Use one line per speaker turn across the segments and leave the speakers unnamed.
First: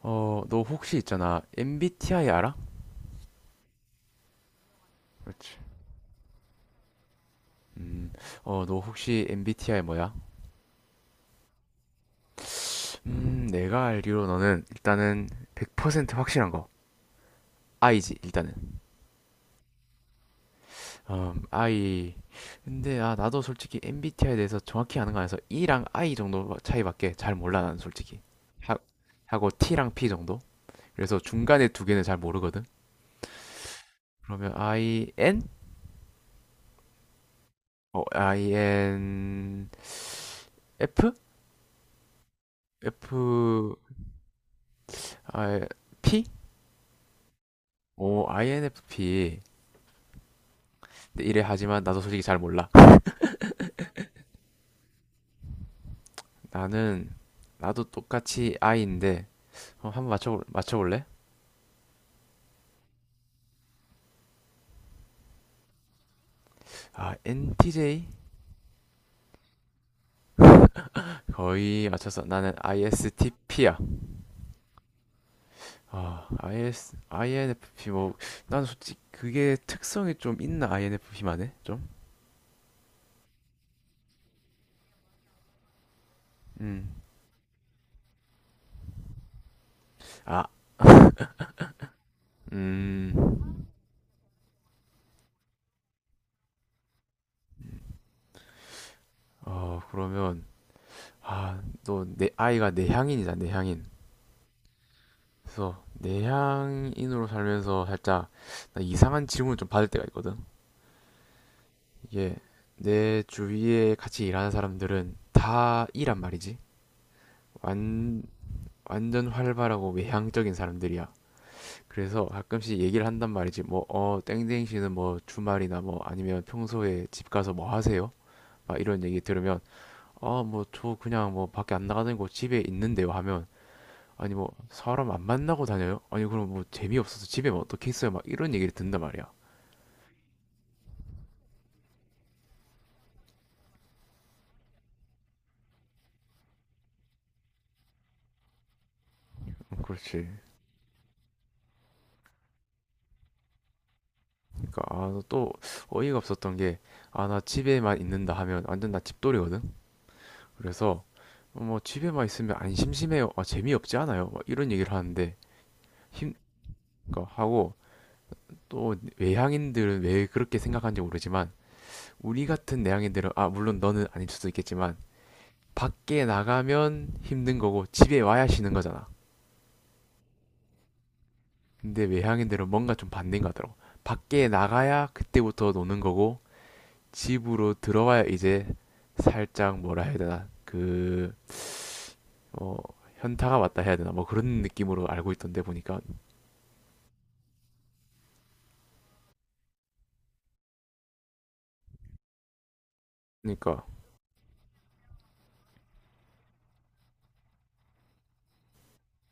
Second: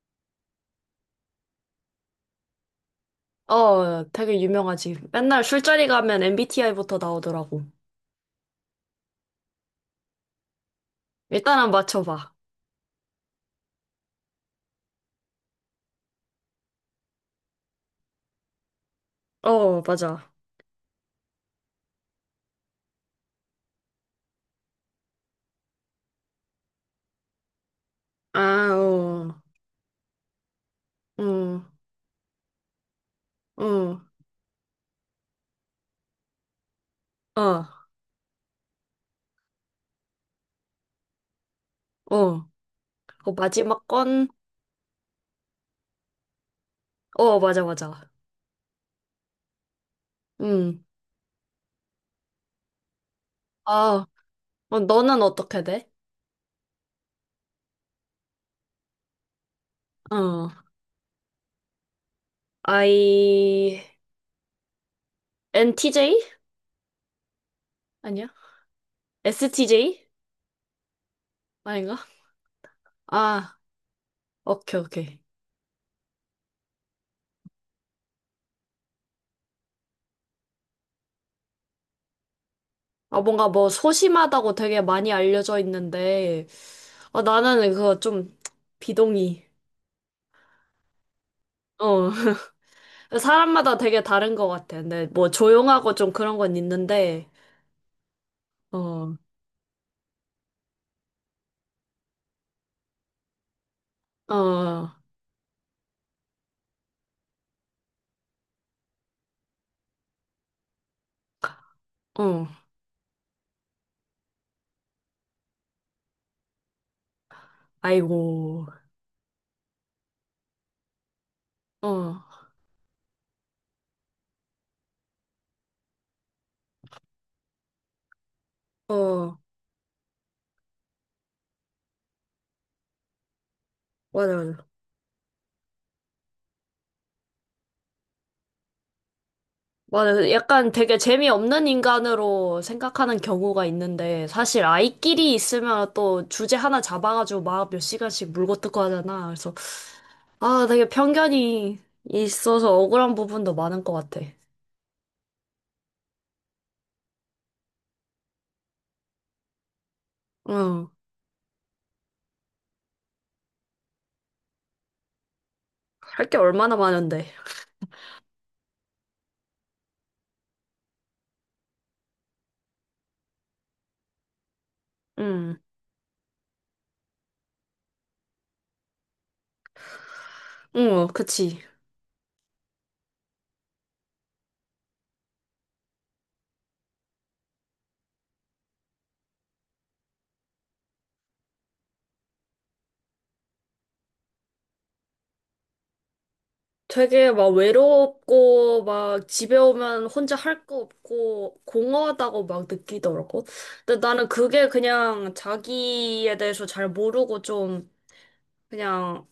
너 혹시 있잖아. MBTI 알아?
되게 유명하지. 맨날
그렇지.
술자리 가면 MBTI부터 나오더라고.
음, 너 혹시 MBTI 뭐야?
일단은 맞춰봐.
내가 알기로 너는 일단은 100% 확실한 거. I지, 일단은.
어, 맞아.
I. 근데 나도 솔직히 MBTI에 대해서 정확히 아는 거 아니라서 E랑 I 정도 차이밖에 잘 몰라, 나는 솔직히.
아,
하,
어,
하고 T랑 P 정도? 그래서 중간에
음,
두 개는 잘 모르거든.
어,
그러면 IN?
어,
INF?
어.
F?
그 마지막 건,
아, P?
어, 맞아, 맞아.
INFP.
음,
근데 이래 하지만 나도 솔직히 잘 몰라.
아, 너는 어떻게 돼?
나는 나도 똑같이 I인데 한번
어,
맞춰볼래?
I, NTJ?
NTJ?
아니야? STJ?
거의
아닌가?
맞췄어. 나는
아,
ISTP야.
오케이, 오케이.
INFP 뭐 나는 솔직히 그게 특성이 좀 있나 INFP만에 좀?
뭔가 뭐 소심하다고 되게 많이 알려져 있는데,
음.
나는 그거 좀 비동의.
아,
어,
음.
사람마다 되게 다른 것 같아. 근데 뭐 조용하고 좀 그런 건 있는데, 어,
그러면 너 내 아이가 내향인이잖아, 내향인.
어, 어,
그래서 내향인으로 살면서 살짝 나 이상한 질문을 좀 받을 때가 있거든. 이게 내 주위에 같이 일하는 사람들은 다 이란 말이지. 완
아이고,
완전 활발하고 외향적인 사람들이야.
어,
그래서 가끔씩 얘기를 한단 말이지. 땡땡 씨는 뭐 주말이나 뭐 아니면 평소에 집 가서 뭐 하세요? 막 이런 얘기
어,
들으면, 뭐 저 그냥 뭐 밖에 안 나가는 거 집에 있는데요 하면, 아니
맞아,
뭐
맞아.
사람 안 만나고 다녀요? 아니 그럼 뭐 재미없어서 집에 뭐 어떻게 있어요? 막 이런 얘기를 듣는단 말이야.
맞아. 약간 되게 재미없는 인간으로 생각하는 경우가 있는데, 사실 아이끼리 있으면 또 주제 하나 잡아가지고 막 몇 시간씩 물고 뜯고 하잖아. 그래서,
그렇지.
아, 되게 편견이 있어서 억울한 부분도 많은 것 같아.
그러니까 또 어이가 없었던 게 나 집에만 있는다 하면 완전 나 집돌이거든.
어,
그래서 뭐 집에만 있으면 안 심심해요. 재미없지 않아요. 막 이런 얘기를 하는데
할
힘
게 얼마나 많은데.
그러니까 하고 또 외향인들은 왜 그렇게 생각하는지 모르지만 우리 같은 내향인들은 물론 너는 아닐 수도 있겠지만
응,
밖에 나가면 힘든 거고 집에 와야 쉬는 거잖아.
응, 어, 그치.
근데 외향인들은 뭔가 좀 반대인 거 같더라고. 밖에 나가야 그때부터 노는 거고 집으로 들어와야 이제 살짝 뭐라 해야 되나 어, 현타가 왔다 해야 되나 뭐 그런 느낌으로 알고 있던데 보니까
되게 막 외롭고 막 집에 오면 혼자 할 거 없고 공허하다고 막 느끼더라고.
그러니까
근데 나는 그게 그냥 자기에 대해서 잘 모르고 좀 그냥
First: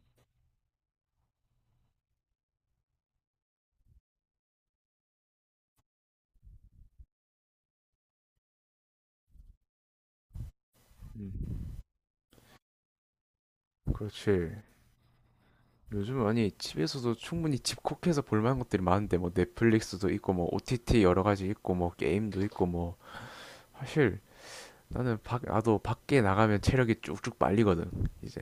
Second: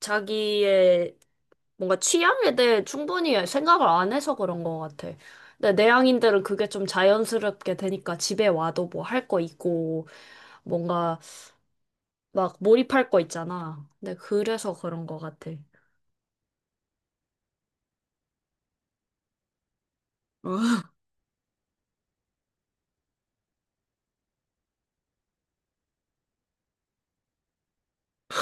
자기의 뭔가 취향에 대해 충분히 생각을 안 해서 그런 것 같아. 근데 내향인들은 그게 좀 자연스럽게 되니까 집에 와도 뭐 할 거 있고 뭔가
음,
막 몰입할 거 있잖아. 근데
그렇지.
그래서 그런 것 같아.
요즘 아니 집에서도 충분히 집콕해서 볼만한 것들이 많은데 뭐 넷플릭스도 있고 뭐 OTT 여러 가지 있고 뭐 게임도 있고 뭐 사실 나는 밖 나도 밖에 나가면 체력이 쭉쭉 빨리거든. 이제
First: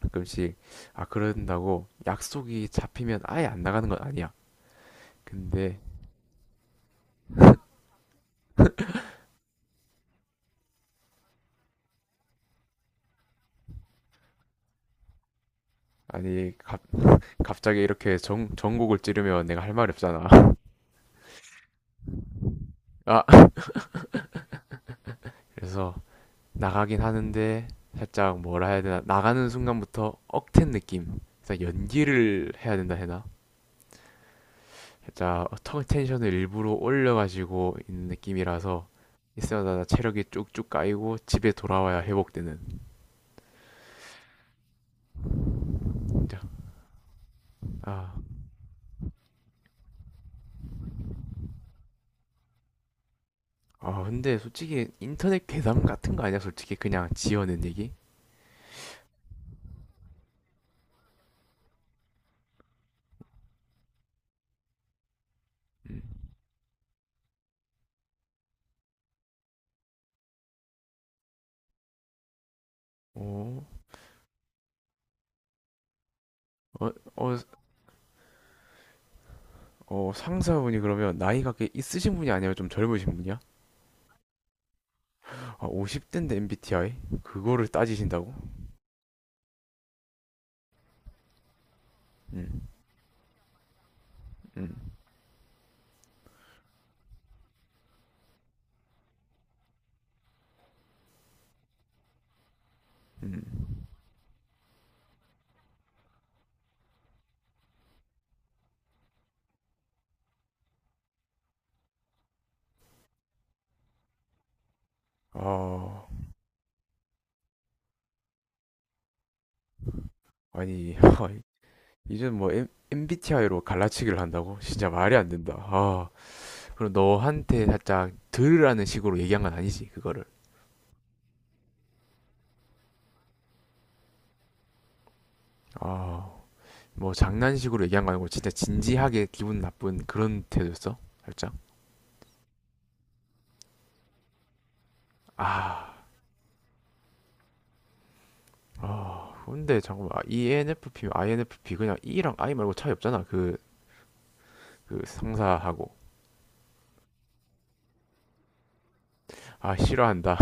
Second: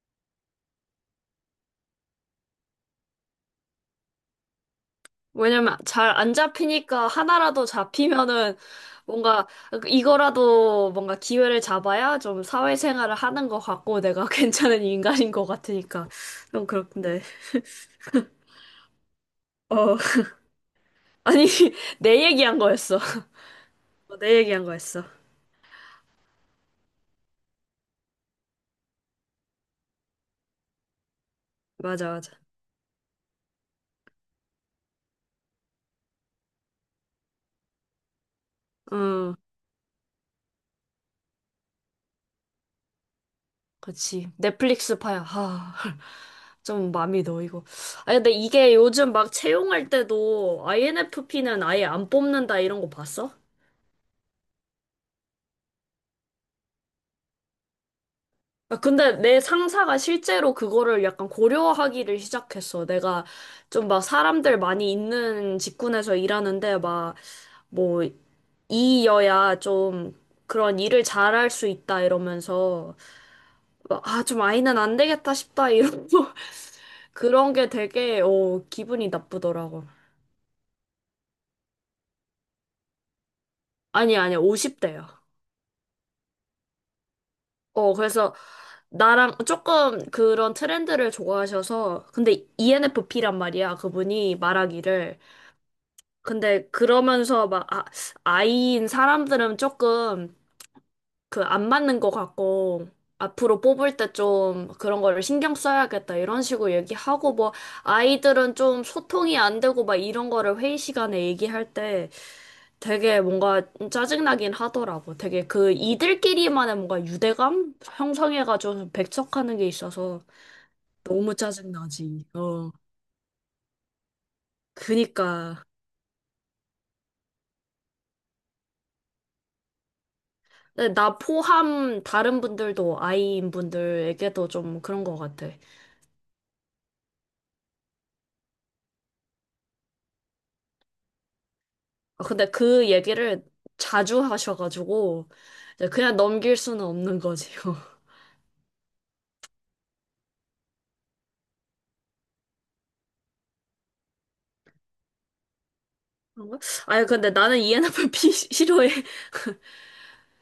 가끔씩, 아 그런다고 약속이 잡히면 아예 안 나가는 건 아니야.
왜냐면
근데
잘 안 잡히니까 하나라도 잡히면은 뭔가 이거라도 뭔가 기회를 잡아야 좀 사회생활을 하는 것 같고 내가 괜찮은 인간인 것 같으니까
아니
좀
가,
그렇던데.
갑자기 이렇게 전곡을 찌르면 내가 할 말이
어.
없잖아.
아니, 내 얘기한 거였어.
아,
내 얘기한 거였어.
그래서 나가긴 하는데 살짝 뭐라 해야 되나, 나가는 순간부터 억텐 느낌. 그래서
맞아, 맞아.
연기를 해야 된다 해나? 살짝 턱 텐션을 일부러 올려가지고 있는 느낌이라서
응,
있어야 체력이 쭉쭉 까이고 집에 돌아와야 회복되는.
그치. 넷플릭스 파야. 하.
진짜.
좀 마음이 놓이고.
아,
아니, 근데 이게 요즘 막 채용할 때도 INFP는 아예 안 뽑는다 이런 거 봤어?
아 근데 솔직히 인터넷 괴담 같은 거 아니야? 솔직히 그냥 지어낸 얘기?
근데 내 상사가 실제로 그거를 약간 고려하기를 시작했어. 내가 좀 막 사람들 많이 있는
음.
직군에서 일하는데 막 뭐 이여야 좀 그런 일을 잘할 수 있다 이러면서
어,
막, 좀 아이는 안 되겠다 싶다 이러고
어, 어,
그런 게 되게 기분이 나쁘더라고.
상사분이 그러면 나이가 꽤 있으신 분이 아니라 좀 젊으신 분이야?
아니 아니 50대야.
아, 50대인데 MBTI? 그거를 따지신다고?
그래서 나랑 조금 그런 트렌드를 좋아하셔서 근데
음,
ENFP란 말이야. 그분이
음,
말하기를 근데 그러면서 막 아, 아이인 사람들은 조금 그 안 맞는 것 같고 앞으로
음.
뽑을 때 좀 그런 거를 신경 써야겠다 이런 식으로 얘기하고 뭐 아이들은 좀 소통이 안 되고 막 이런 거를 회의 시간에 얘기할 때 되게 뭔가 짜증나긴 하더라고. 되게 그
아,
이들끼리만의 뭔가 유대감 형성해가지고 배척하는 게 있어서
아니,
너무 짜증나지.
이젠 뭐
어.
MBTI로 갈라치기를 한다고? 진짜 말이 안 된다.
그니까.
그럼 너한테 살짝 들으라는 식으로 얘기한 건 아니지, 그거를.
네, 나 포함 다른 분들도 아이인 분들에게도 좀 그런 것 같아.
아, 뭐 장난식으로 얘기한 거 아니고 진짜 진지하게 기분 나쁜 그런 태도였어? 살짝?
근데 그 얘기를 자주 하셔가지고 이제
아,
그냥 넘길 수는 없는 거지요.
근데 잠깐만. 아, ENFP, INFP 그냥 E랑 I 말고 차이 없잖아. 그 상사하고.
그런가? 아니 근데 나는 ENFP 싫어해.
싫어한다.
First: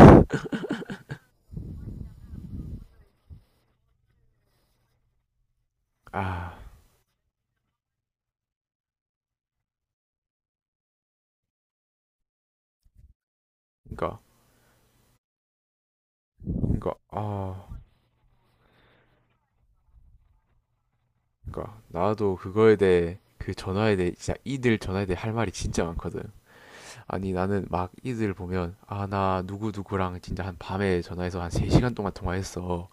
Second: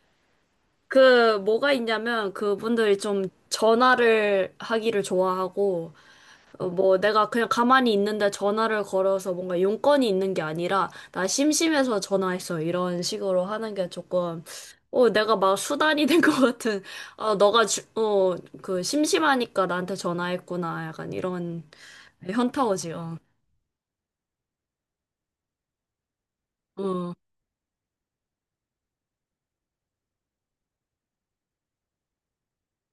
그 뭐가 있냐면 그분들이 좀 전화를 하기를 좋아하고
아,
뭐 내가 그냥 가만히 있는데 전화를 걸어서 뭔가 용건이 있는 게 아니라 나 심심해서 전화했어 이런 식으로 하는 게
그니까,
조금 내가 막 수단이 된 것 같은
그니까,
아 너가
아,
주, 어, 그 심심하니까 나한테 전화했구나 약간 이런
그니까 나도 그거에
현타오지
대해
어.
그 전화에 대해 진짜 이들 전화에 대해 할 말이 진짜 많거든.
어.
아니 나는 막 이들 보면 나 누구 누구랑 진짜 한 밤에 전화해서 한 3시간 동안 통화했어.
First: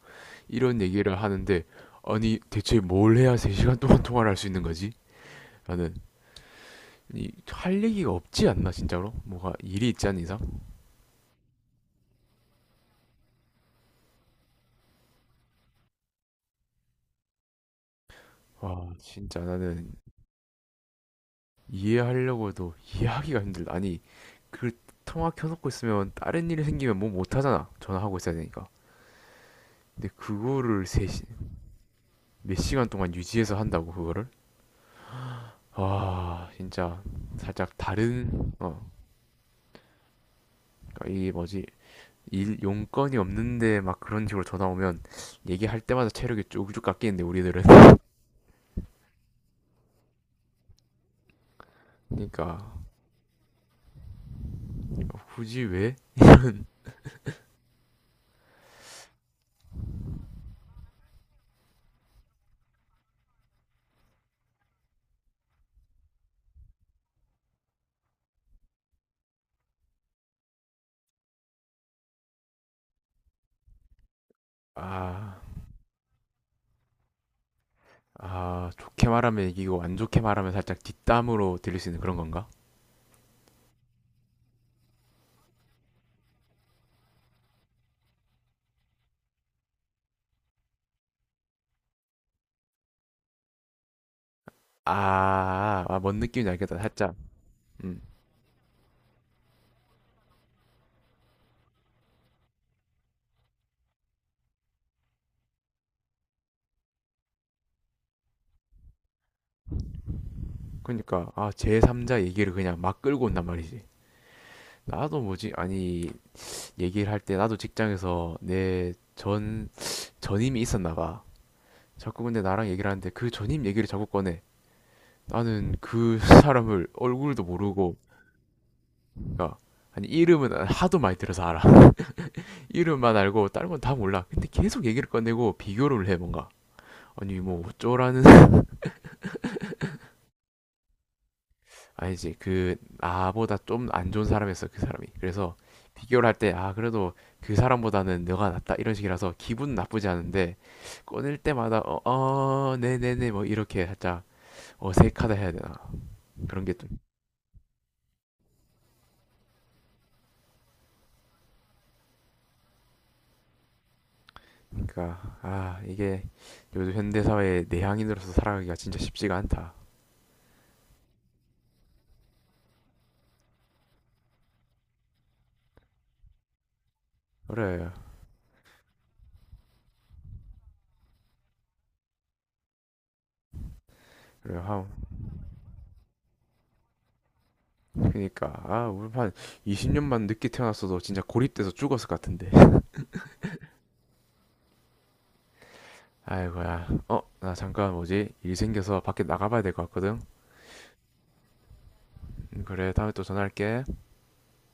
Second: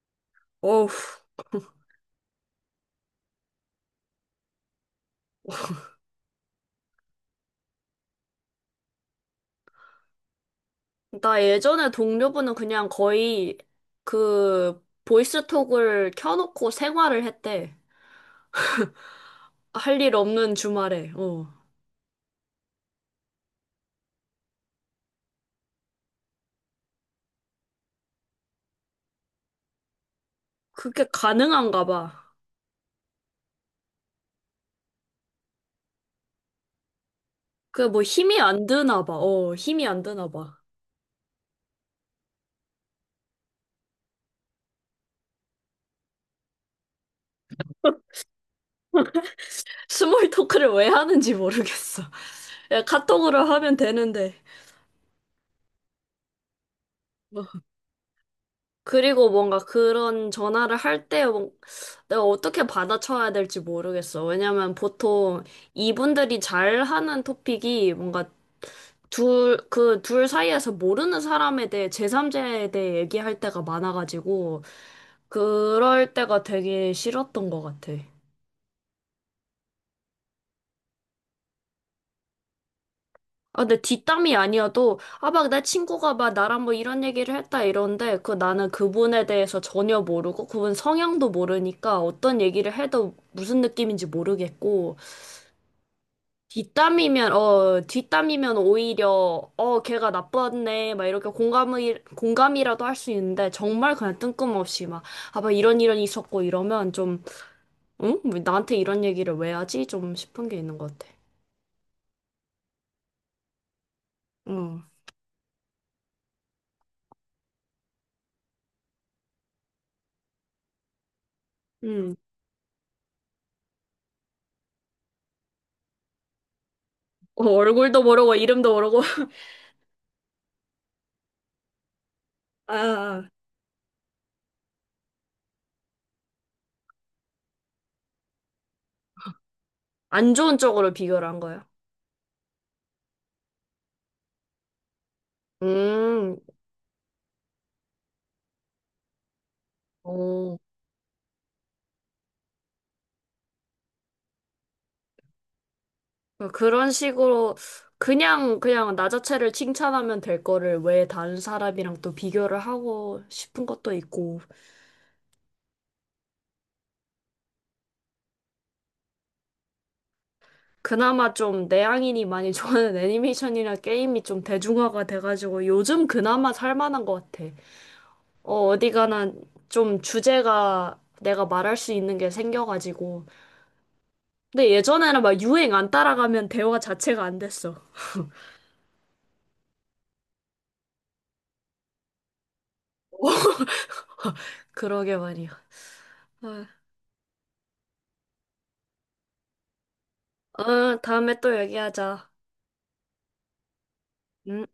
이런
어우
얘기를 하는데 아니 대체 뭘 해야 3시간 동안 통화를 할 수 있는 거지? 라는 할 얘기가 없지 않나 진짜로? 뭐가 일이 있지 않은 이상?
나 예전에 동료분은 그냥 거의 그 보이스톡을 켜놓고 생활을 했대
와 진짜 나는
할 일 없는 주말에 어
이해하려고도 이해하기가 힘들다. 아니 그 통화 켜놓고 있으면 다른 일이 생기면 뭐 못하잖아. 전화하고 있어야 되니까. 근데 그거를
그게 가능한가 봐.
몇 시간 동안 유지해서 한다고 그거를? 와 진짜 살짝
그 뭐 힘이 안 드나 봐. 힘이 안 드나 봐.
그러니까 이 뭐지, 일 용건이 없는데 막 그런 식으로 전화 오면 얘기할 때마다 체력이 쭉쭉 깎이는데 우리들은
스몰 토크를 왜 하는지 모르겠어.
그러니까
야, 카톡으로 하면 되는데.
뭐 굳이 왜?
뭐. 그리고 뭔가 그런 전화를 할 때 내가 어떻게 받아쳐야 될지 모르겠어. 왜냐면 보통 이분들이 잘 하는 토픽이 뭔가 그 둘 사이에서 모르는 사람에 대해, 제3자에 대해 얘기할 때가 많아가지고,
아
그럴 때가 되게 싫었던 것 같아.
좋게 말하면 이기고 안 좋게 말하면 살짝 뒷담으로 들릴 수 있는 그런 건가?
근데 뒷담이 아니어도, 막 내 친구가 막 나랑 뭐 이런 얘기를 했다 이러는데, 그 나는 그분에 대해서 전혀 모르고, 그분 성향도 모르니까 어떤 얘기를 해도 무슨 느낌인지 모르겠고,
뭔 느낌인지 알겠다. 살짝.
뒷담이면, 어,
음.
뒷담이면 오히려, 걔가 나빴네, 막 이렇게 공감이라도 할 수 있는데, 정말 그냥 뜬금없이 막, 막 이런 있었고 이러면 좀, 응? 왜 나한테 이런 얘기를 왜 하지? 좀 싶은 게 있는 것 같아.
그러니까 제3자 얘기를 그냥 막 끌고 온단 말이지.
어.
나도 뭐지? 아니, 얘기를 할 때 나도 직장에서 내 전 전임이 있었나 봐.
음.
자꾸 근데 나랑 얘기를 하는데 그 전임 얘기를 자꾸 꺼내. 나는 그 사람을 얼굴도 모르고
얼굴도 모르고, 이름도 모르고.
그러니까 아니 이름은 하도 많이 들어서 알아.
아.
이름만
아.
알고 다른 건 다 몰라. 근데 계속 얘기를 꺼내고 비교를 해 뭔가. 아니 뭐 어쩌라는.
안 좋은 쪽으로 비교를 한 거예요.
아니지, 그 나보다 좀 안 좋은 사람이었어 그 사람이. 그래서 비교를 할
음,
때 아 그래도 그 사람보다는 너가 낫다 이런 식이라서 기분 나쁘지 않은데
오.
꺼낼 때마다 네네네 뭐 이렇게 살짝 어색하다 해야 되나 그런 게 좀.
그런 식으로 그냥 나 자체를 칭찬하면 될 거를 왜 다른 사람이랑 또 비교를 하고 싶은 것도 있고
그러니까 아 이게 요즘 현대사회의 내향인으로서 살아가기가 진짜 쉽지가 않다.
그나마 좀 내향인이 많이 좋아하는 애니메이션이나 게임이 좀 대중화가 돼가지고 요즘 그나마 살만한 것 같아.
그래
어디 가나 좀 주제가 내가 말할 수 있는 게 생겨가지고
그래
근데
하
예전에는 막 유행 안 따라가면 대화 자체가 안 됐어.
그러니까 아 우리 한 20년만 늦게 태어났어도 진짜 고립돼서 죽었을 것 같은데.
그러게 말이야. 아.
아이고야. 나 잠깐 뭐지? 일 생겨서 밖에 나가봐야 될 것 같거든.
다음에 또 얘기하자.
그래, 다음에 또 전화할게.
음.